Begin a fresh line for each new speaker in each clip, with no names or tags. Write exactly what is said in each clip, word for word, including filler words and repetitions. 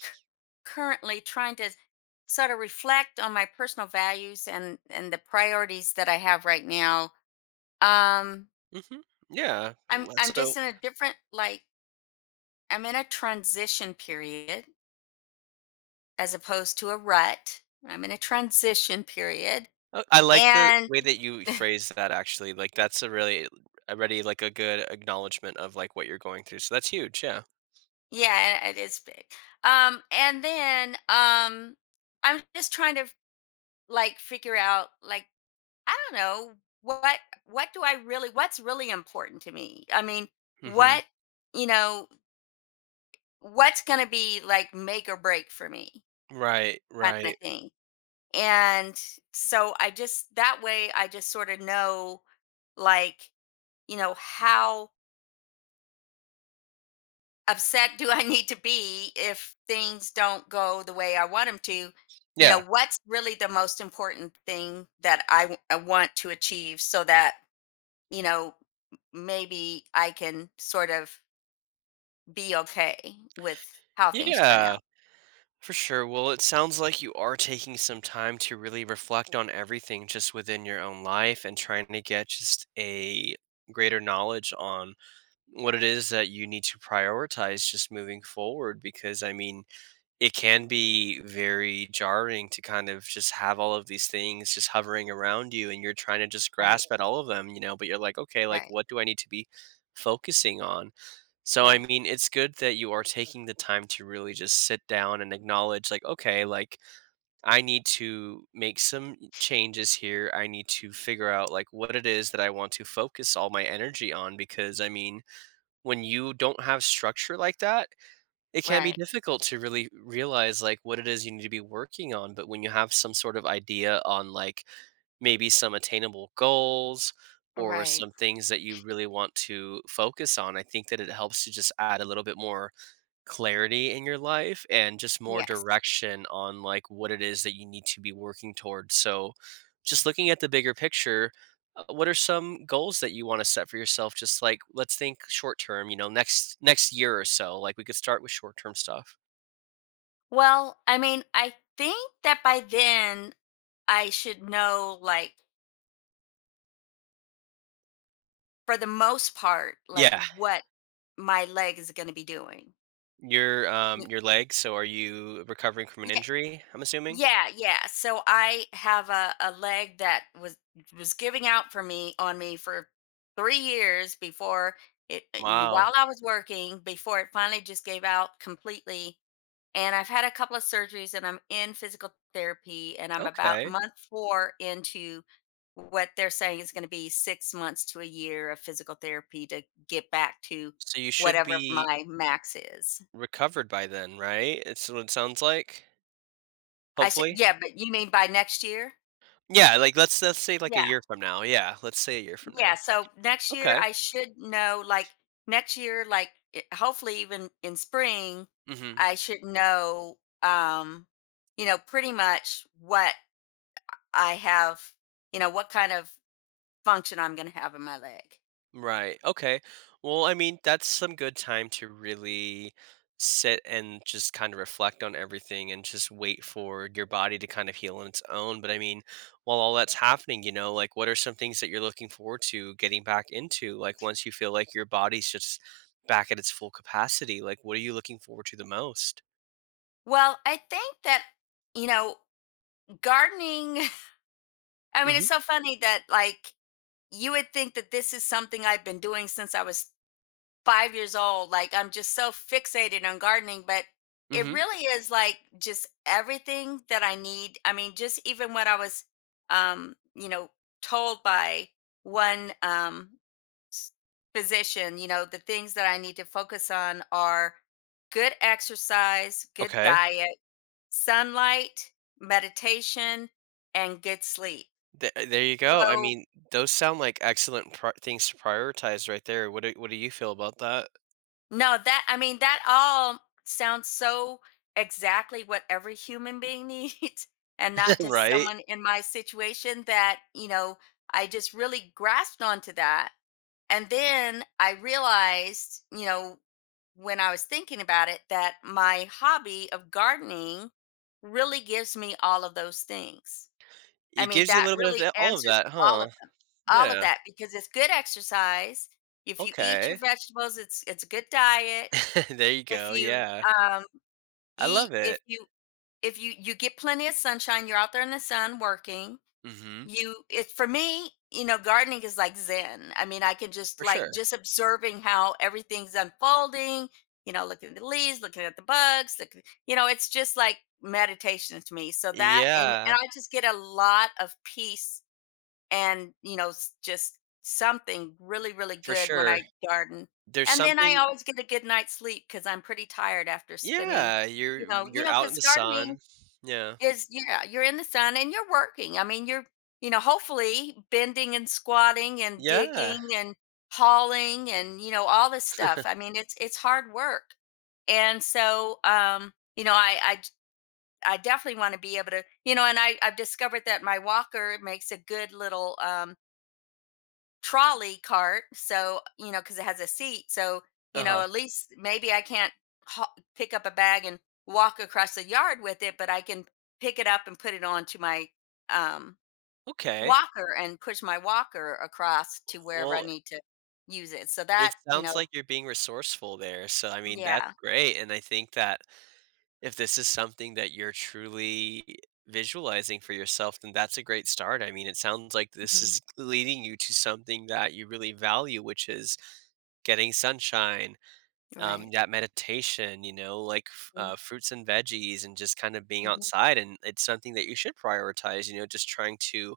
c- Currently trying to sort of reflect on my personal values and and the priorities that I have right now. Um
Mhm. Yeah.
I'm
Well,
I'm
so
just in a different like I'm in a transition period as opposed to a rut. I'm in a transition period
I I like the
and
way that you phrase that actually. Like that's a really already like a good acknowledgement of like what you're going through. So that's huge. Yeah.
yeah, it is big. Um and then um I'm just trying to like figure out like I don't know what what do I really what's really important to me? I mean,
hmm
what, you know, what's going to be like make or break for me
Right.
kind
Right.
of thing. And so I just that way I just sort of know, like, you know, how upset do I need to be if things don't go the way I want them to? You
Yeah.
know, what's really the most important thing that I, w- I want to achieve so that, you know, maybe I can sort of be okay with how things turn
Yeah.
out.
For sure. Well, it sounds like you are taking some time to really reflect on everything just within your own life and trying to get just a greater knowledge on what it is that you need to prioritize just moving forward. Because I mean, it can be very jarring to kind of just have all of these things just hovering around you and you're trying to just
Right,
grasp at all of them, you know, but you're like, okay, like
right,
what do I need to be focusing on? So I
right,
mean, it's good that you are taking the time to really just sit down and acknowledge like, okay, like I need to make some changes here. I need to figure out like what it is that I want to focus all my energy on because I mean, when you don't have structure like that, it can be
right,
difficult to really realize, like, what it is you need to be working on, but when you have some sort of idea on, like, maybe some attainable goals or
right.
some things that you really want to focus on, I think that it helps to just add a little bit more clarity in your life and just more
Yes.
direction on like what it is that you need to be working towards. So, just looking at the bigger picture, uh, what are some goals that you want to set for yourself? Just like let's think short term, you know, next next year or so. Like we could start with short term stuff.
Well, I mean, I think that by then I should know, like, for the most part, like
Yeah,
what my leg is going to be doing.
your um your leg. So are you recovering from an
Y-
injury? I'm assuming.
Yeah, yeah. So I have a, a leg that was was giving out for me on me for three years before it, and
Wow.
while I was working before it finally just gave out completely. And I've had a couple of surgeries, and I'm in physical therapy, and I'm about
Okay.
month four into what they're saying is going to be six months to a year of physical therapy to get back to
So you should
whatever
be
my max is.
recovered by then, right? It's what it sounds like.
I should,
Hopefully.
yeah, but you mean by next year?
Yeah, like, let's let's say, like, a
Yeah.
year from now. Yeah, let's say a year from
Yeah,
now.
so next year
Okay.
I should know, like next year, like it- hopefully even in spring,
Mhm.
I should know, um, you know, pretty much what I have, you know, what kind of function I'm going to have in my leg.
Right, okay. Well, I mean, that's some good time to really sit and just kinda reflect on everything and just wait for your body to kind of heal on its own, but, I mean, while all that's happening, you know, like, what are some things that you're looking forward to getting back into? Like, once you feel like your body's just back at its full capacity, like, what are you looking forward to the most?
Well, I think that, you know, gardening, I mean,
Mhm,
it's so funny that like you would think that this is something I've been doing since I was five years old. Like, I'm just so fixated on gardening, but it
mhm.
really is, like, just everything that I need. I mean, just even what I was, um, you know, told by one, um, s physician, you know, the things that I need to focus on are good exercise, good
Okay.
diet, sunlight, meditation, and good sleep.
Th There you go. I
So
mean, those sound like excellent pri things to prioritize right there. What do what do you feel about that?
no, that, I mean, that all sounds so exactly what every human being needs, and not just
Right?
someone in my situation. That, you know, I just really grasped onto that. And then I realized, you know, when I was thinking about it, that my hobby of gardening really gives me all of those things. I
It
mean,
gives you a
that
little bit of
really
that, all of
answers
that,
all
huh?
of them, all of
Yeah.
that, because it's good exercise. If you eat your
Okay.
vegetables, it's it's a good diet.
There you
If
go,
you
yeah.
um,
I
eat,
love
if
it.
you if you you get plenty of sunshine, you're out there in the sun working.
Mhm.
You It's for me, you know, gardening is like zen. I mean, I can just
For
like
sure.
just observing how everything's unfolding. You know, looking at the leaves, looking at the bugs. Looking, you know, it's just like meditation to me. So that, and and
Yeah,
I just get a lot of peace and you know s- just something really really
for
good when I
sure.
garden.
There's
And then I
something.
always get a good night's sleep because I'm pretty tired after spinning,
Yeah, you're
you know you
you're
know
out in
because
the
gardening
sun. Yeah.
is, yeah, you're in the sun and you're working. I mean, you're, you know hopefully bending and squatting and
Yeah.
digging and hauling and, you know, all this stuff. I mean, it's it's hard work. And so um you know i i j- I definitely want to be able to, you know, and I, I've discovered that my walker makes a good little um, trolley cart, so you know because it has a seat, so you know
Uh-huh.
at least maybe I can't ha- pick up a bag and walk across the yard with it, but I can pick it up and put it onto my um,
Okay.
walker and push my walker across to wherever I
Well,
need to use it, so that,
it
you
sounds
know.
like you're being resourceful there, so, I mean, that's
Yeah.
great, and I think that if this is something that you're truly visualizing for yourself, then that's a great start. I mean, it sounds like this
Mhm,
is leading you to something that you really value, which is getting sunshine, um,
right.
that meditation, you know, like f-
Mhm,
uh, fruits and veggies and just kind of being
mhm.
outside. And it's something that you should prioritize, you know, just trying to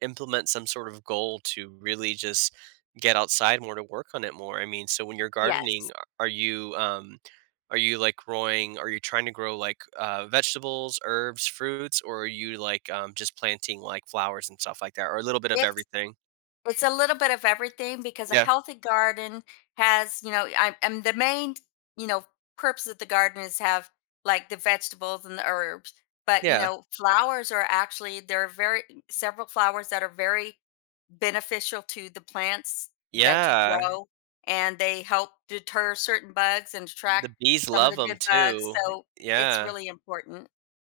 implement some sort of goal to really just get outside more to work on it more. I mean, so when you're gardening,
Yes.
a- are you um are you like growing, are you trying to grow like uh vegetables, herbs, fruits, or are you like um just planting like flowers and stuff like that, or a little bit of everything?
It's a little bit of everything, because a
Yeah.
healthy garden has, you know, I, I'm the main, you know, purpose of the garden is have like the vegetables and the herbs, but, you
Yeah.
know, flowers are actually there are very several flowers that are very beneficial to the plants that you
Yeah.
grow, and they help deter certain bugs and
The
attract
bees
some of
love
the
them
good bugs.
too.
So it's
Yeah.
really important.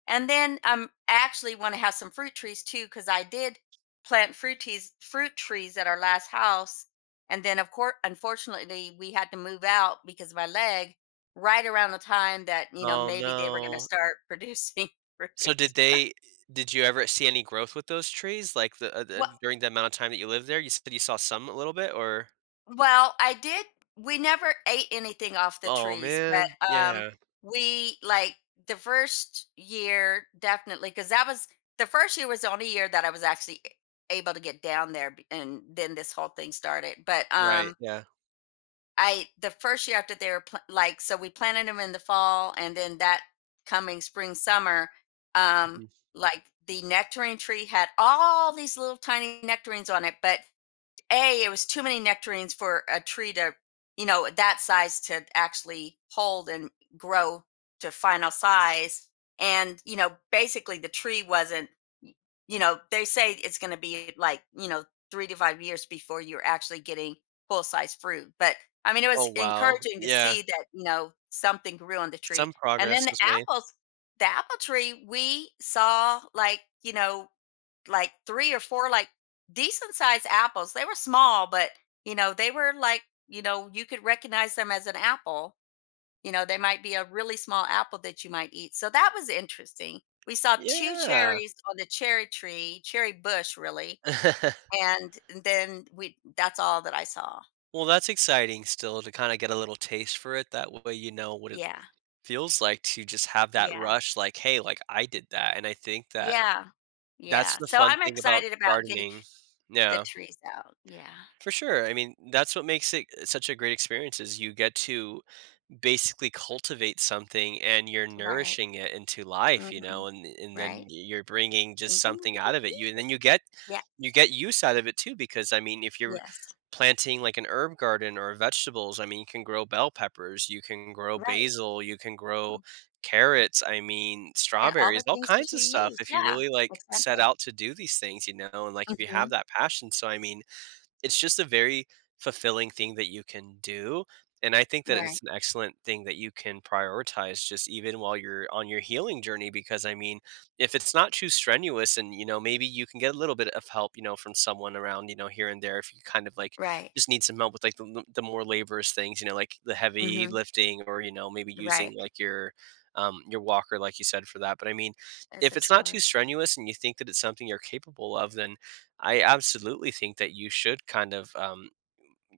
And then um, I actually want to have some fruit trees too, because I did plant fruit trees fruit trees at our last house, and then of course unfortunately we had to move out because of my leg right around the time that, you know
Oh
maybe they were going to
no.
start producing fruit.
So did they did you ever see any growth with those trees like the, uh,
Well,
the during the amount of time that you lived there? You said you saw some a little bit or.
well I did, we never ate anything off the
Oh,
trees, but
man.
um,
Yeah.
we like the first year definitely, because that was the first year was the only year that I was actually able to get down there, b- and then this whole thing started, but
Right,
um,
yeah.
I the first year after they were pl- like so we planted them in the fall, and then that coming spring summer, um
Mhm.
like the nectarine tree had all these little tiny nectarines on it, but a, it was too many nectarines for a tree to, you know, that size to actually hold and grow to final size. And, you know, basically the tree wasn't, you know, they say it's going to be like, you know, three to five years before you're actually getting full size fruit. But I mean, it was
Oh, wow.
encouraging to
Yeah.
see that, you know, something grew on the tree.
Some
And then
progress
the
was made.
apples, the apple tree, we saw like, you know, like three or four like decent sized apples. They were small, but, you know, they were like, you know, you could recognize them as an apple. You know, they might be a really small apple that you might eat. So that was interesting. We saw two
Yeah.
cherries on the cherry tree, cherry bush really, and then we that's all that I saw.
Well, that's exciting still to kinda get a little taste for it, that way you know what it
Yeah.
feels like to just have that
Yeah.
rush, like, "Hey, like, I did that," and I think that
Yeah.
that's
Yeah.
the
So
fun
I'm
thing about
excited about getting
gardening.
the
Yeah,
trees out. Yeah.
for sure, I mean, that's what makes it such a great experience, is you get to basically cultivate something and you're
Right.
nourishing it into life, you know,
Mhm.
and and then
Right.
you're bringing
And
just
then you
something
get to
out of it, you,
eat
and
it.
then you get,
Yeah.
you get use out of it too, because I mean, if you're
Yes.
planting like an herb garden or vegetables, I mean, you can grow bell peppers, you can grow
Right.
basil, you can grow carrots, I mean
Yeah, all the
strawberries, all
things that
kinds of
you
stuff
use.
if you
Yeah,
really like set
exactly.
out to do these things, you know, and like if you have
Mhm.
that passion, so I mean, it's just a very fulfilling thing that you can do, and I think that
Right,
it's an excellent thing that you can prioritize just even while you're on your healing journey, because, I mean, if it's not too strenuous and, you know, maybe you can get a little bit of help, you know, from someone around, you know, here and there if you kind of, like,
right.
just need some help with, like, the l the more laborious things, you know, like the heavy
Mhm.
lifting, or, you know, maybe using,
Right.
like, your, um, your walker, like you said, for that, but, I mean,
As
if
a
it's not too
trolley.
strenuous and you think that it's something you're capable of, then I absolutely think that you should kind of um,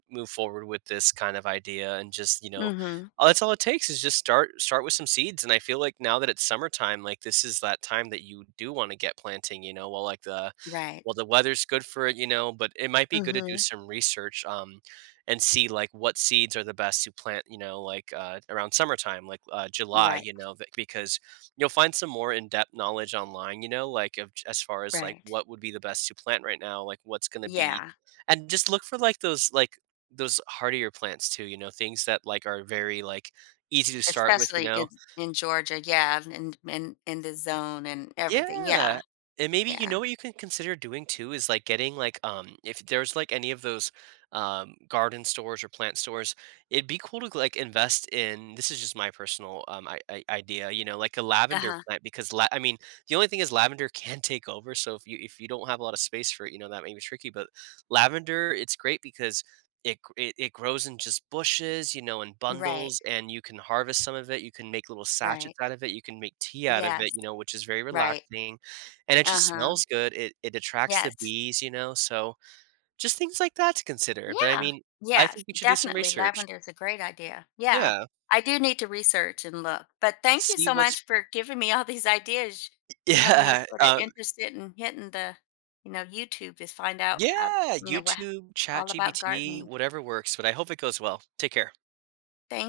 move forward with this kind of idea, and just you know,
Mhm.
uh, that's all it takes is just start start with some seeds, and I feel like now that it's summertime, like this is that time that you do want to get planting, you know, while like the,
Right.
well, the weather's good for it, you know, but it might be good to do
Mhm.
some research um and see like what seeds are the best to plant, you know, like uh, around summertime like uh, July,
Right,
you know th- because you'll find some more in-depth knowledge online, you know, like of, as far as like
right.
what would be the best to plant right now, like what's going to be,
Yeah,
and just look for like those, like those hardier plants too, you know, things that, like, are very, like, easy to start with, you
especially
know?
in in Georgia, yeah, and in in the zone and everything.
Yeah,
Yeah,
and maybe you
yeah.
know what you can consider doing too is, like, getting, like, um, if there's, like, any of those, um, garden stores or plant stores, it'd be cool to, like, invest in, this is just my personal, um, I I idea, you know, like a lavender
Uh-huh.
plant, because la I mean, the only thing is lavender can take over, so if you, if you don't have a lot of space for it, you know, that may be tricky, but lavender, it's great because It gr it it grows in just bushes, you know, in
Right,
bundles, and you can harvest some of it, you can make little sachets
right.
out of it, you can make tea out of it,
Yes,
you know, which is very
right.
relaxing, and it just
Uh-huh.
smells good, it it attracts the
Yes.
bees, you know, so just things like that to consider, but I
Yeah.
mean, I
Yes,
think you should do some
definitely.
research.
Lavender is a great idea. Yeah.
Yeah,
I do need to research and look. But thank you
see
so
what's.
much for giving me all these ideas. You have me
Yeah,
sort of
um.
interested in hitting the, you know, YouTube to find out how,
Yeah,
you know, what
YouTube,
all about
ChatGPT,
gardening.
whatever works, but I hope it goes well. Take care.
Thank